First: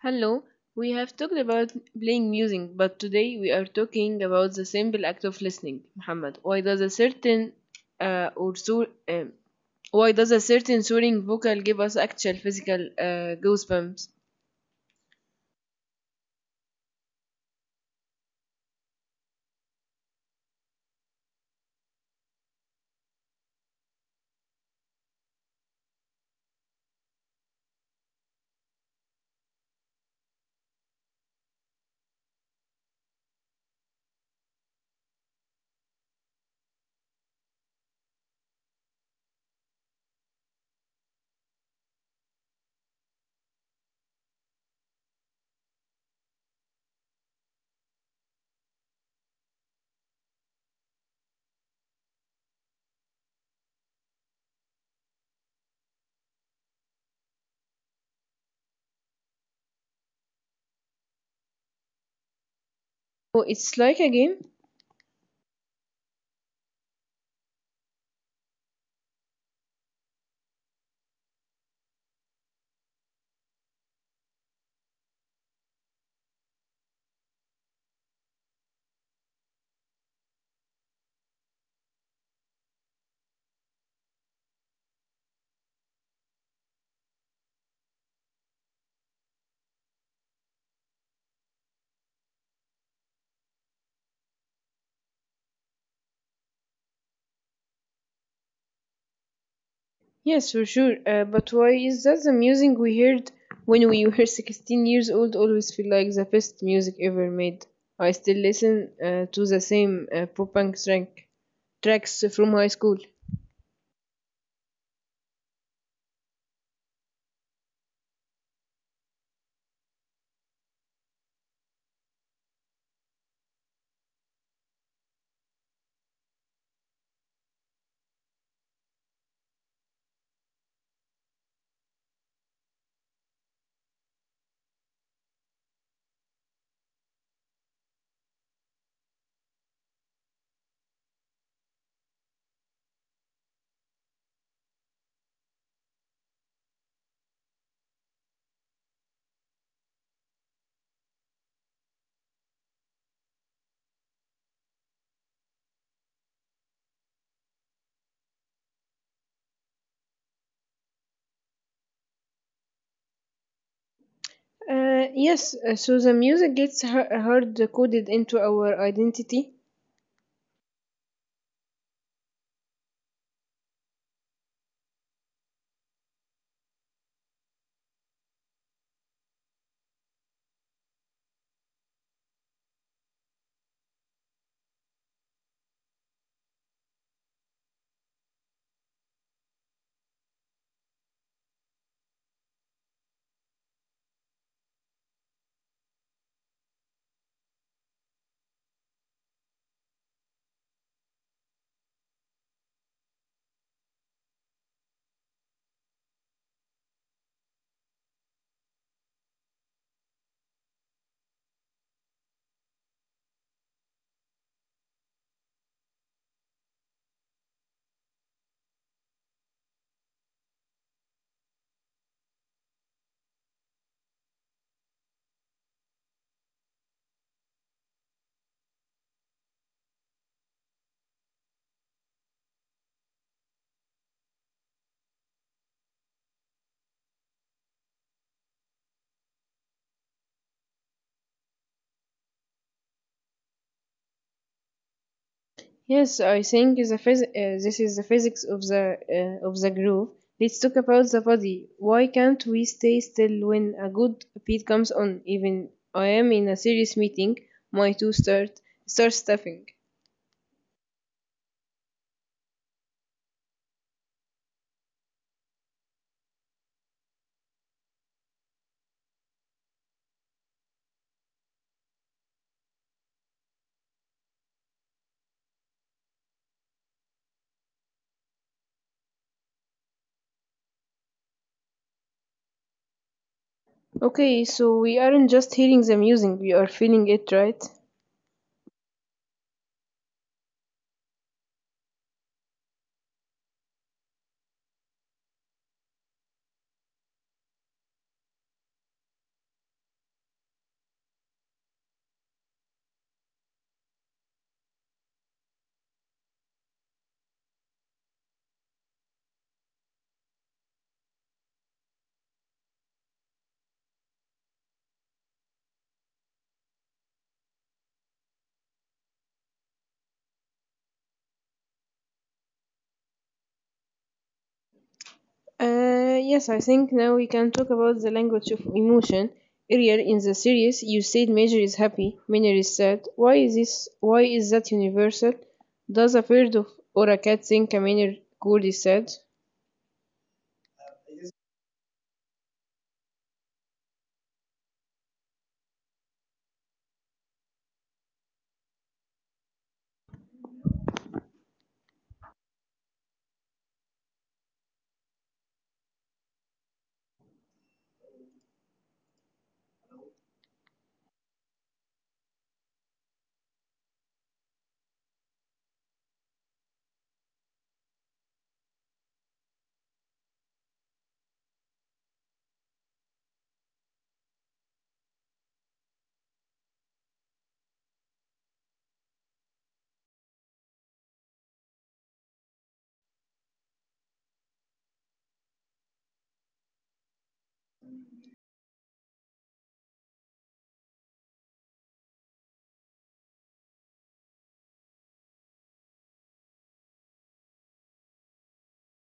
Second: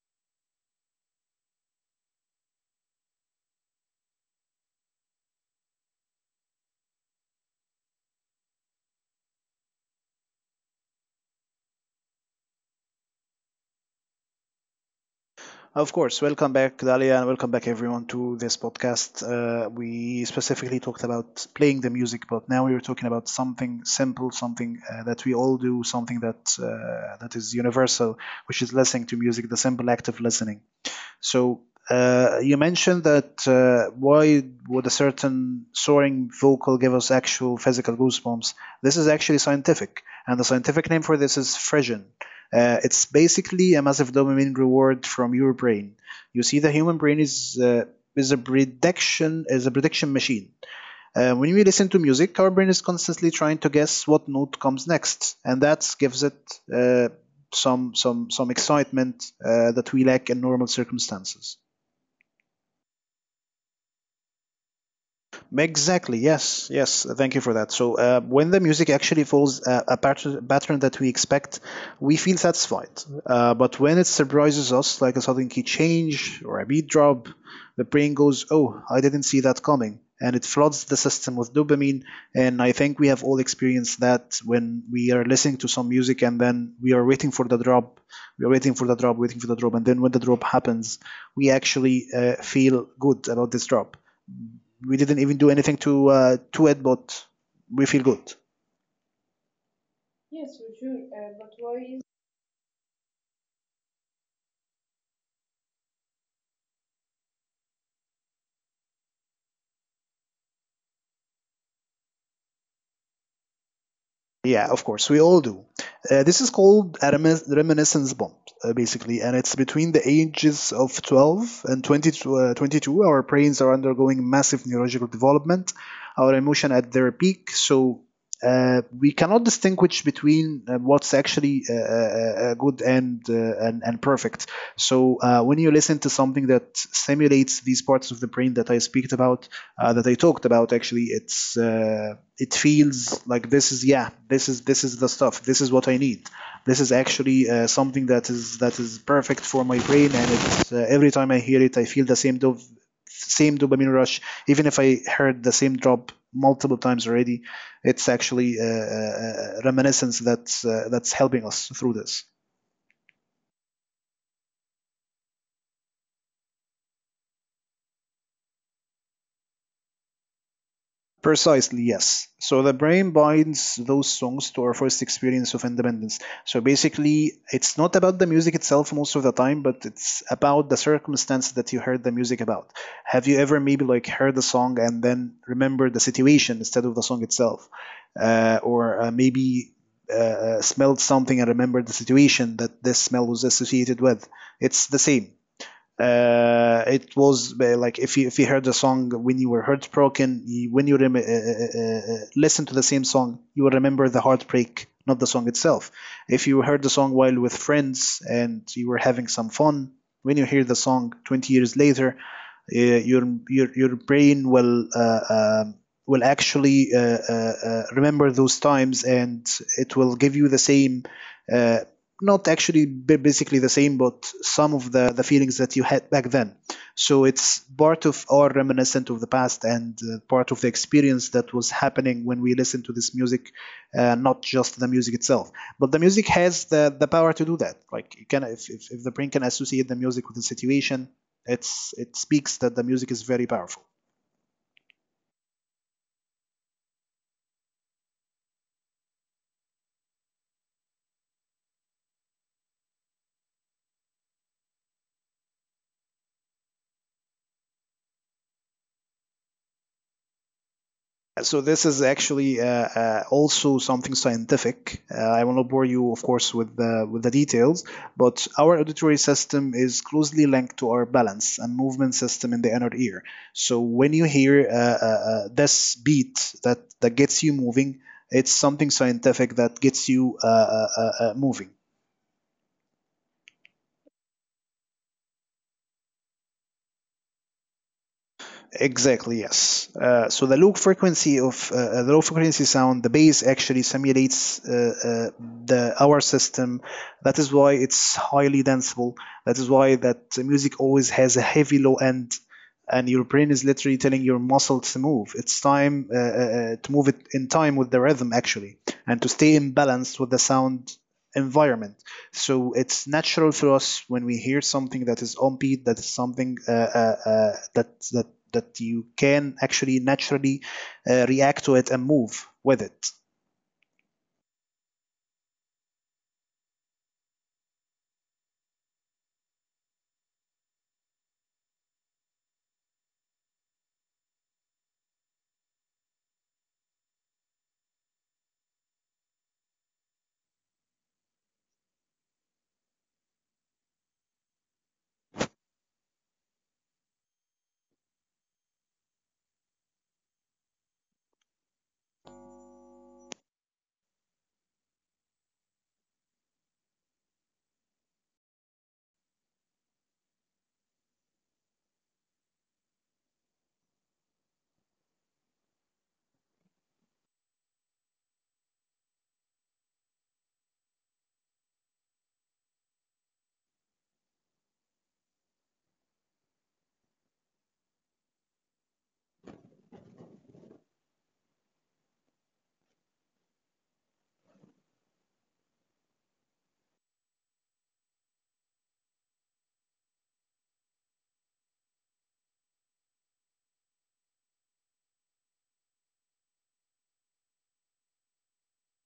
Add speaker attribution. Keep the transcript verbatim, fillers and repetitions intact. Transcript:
Speaker 1: Hello, we have talked about playing music, but today we are talking about the simple act of listening. Muhammad, why does a certain uh, or so, um, why does a certain soaring vocal give us actual physical uh, goosebumps?
Speaker 2: Of course, welcome back, Dalia, and welcome back everyone to this podcast. Uh, we specifically talked about playing the music, but now we are talking about something simple, something uh, that we all do, something that uh, that is universal, which is listening to music, the simple act of listening. So uh, you mentioned that uh, why would a certain soaring vocal give us actual physical goosebumps? This is actually scientific, and the scientific name for this is frisson. Uh, it's basically a massive dopamine reward from your brain. You see, the human brain is uh, is a prediction is a prediction machine. Uh, when we listen to music, our brain is constantly trying to guess what note comes next, and that gives it uh, some some some excitement uh, that we lack in normal circumstances.
Speaker 1: Oh, it's like a game.
Speaker 2: Exactly. Yes. Yes. Thank you for that. So uh, when the music actually follows a, a pattern, pattern that we expect, we feel satisfied. Uh, but when it surprises us, like a sudden key change or a beat drop, the brain goes, "Oh, I didn't see that coming," and it floods the system with dopamine. And I think we have all experienced that when we are listening to some music and then we are waiting for the drop, we are waiting for the drop, waiting for the drop, and then when the drop happens, we actually uh, feel good about this drop we didn't even do anything to uh, to it, but we feel good.
Speaker 1: Yes, for sure. Uh, but why is that the music we heard when we were sixteen years old always feel like the best music ever made? I still listen uh, to the same uh, pop punk track, tracks from high school.
Speaker 2: Yeah, of course, we all do. Uh, this is called a remin- reminiscence bond, uh, basically, and it's between the ages of twelve and uh, twenty-two. Our brains are undergoing massive neurological development, our emotion at their peak, so uh, we cannot distinguish between uh, what's actually uh, uh, uh, good and, uh, and and perfect. So uh, when you listen to something that stimulates these parts of the brain that I speak about, uh, that I talked about actually it's uh, it feels like this is, yeah, this is, this is the stuff, this is what I need, this is actually uh, something that is, that is perfect for my brain, and it's, uh, every time I hear it I feel the same dov- same dopamine rush, even if I heard the same drop multiple times already. It's actually uh, uh, reminiscence that's uh, that's helping us through this.
Speaker 1: Uh, yes, uh, so the music gets he- hard coded into our identity.
Speaker 2: Precisely, yes. So the brain binds those songs to our first experience of independence. So basically, it's not about the music itself most of the time, but it's about the circumstance that you heard the music about. Have you ever maybe like heard the song and then remembered the situation instead of the song itself? Uh, or uh, maybe uh, uh, smelled something and remembered the situation that this smell was associated with? It's the same. Uh, it was uh, like if you if you heard the song when you were heartbroken, you, when you rem- uh, uh, uh, uh, listen to the same song, you will remember the heartbreak, not the song itself. If you heard the song while with friends and you were having some fun, when you hear the song twenty years later, uh, your your your brain will uh, um will actually uh, uh, uh, remember those times, and it will give you the same uh, not actually ba- basically the same, but some of the, the feelings that you had back then. So it's part of our reminiscent of the past and uh, part of the experience that was happening when we listen to this music, uh, not just the music itself. But the music has the, the power to do that. Like you can, if, if, if the brain can associate the music with the situation, it's it speaks that the music is very powerful.
Speaker 1: Yes, I think the phys- uh, this is the physics of the uh, of the groove. Let's talk about the body. Why can't we stay still when a good beat comes on? Even I am in a serious meeting, my two start start stuffing.
Speaker 2: So this is actually uh, uh, also something scientific. Uh, I will not bore you, of course, with the with the details, but our auditory system is closely linked to our balance and movement system in the inner ear. So when you hear uh, uh, uh, this beat that that gets you moving, it's something scientific that gets you uh, uh, uh, uh, moving.
Speaker 1: Okay, so we aren't just hearing the music; we are feeling it, right?
Speaker 2: Exactly, yes. Uh, so the low frequency of uh, uh, the low frequency sound, the bass actually simulates uh, uh, the our system. That is why it's highly danceable. That is why that music always has a heavy low end, and your brain is literally telling your muscle to move. It's time uh, uh, uh, to move it in time with the rhythm actually, and to stay in balance with the sound environment. So it's natural for us when we hear something that is on beat, that is something uh, uh, uh, that that that you can actually naturally uh, react to it and move with it.
Speaker 1: Uh, yes, I think now we can talk about the language of emotion. Earlier in the series, you said Major is happy, Minor is sad. Why is this? Why is that universal? Does a bird of or a cat think a minor gold is sad?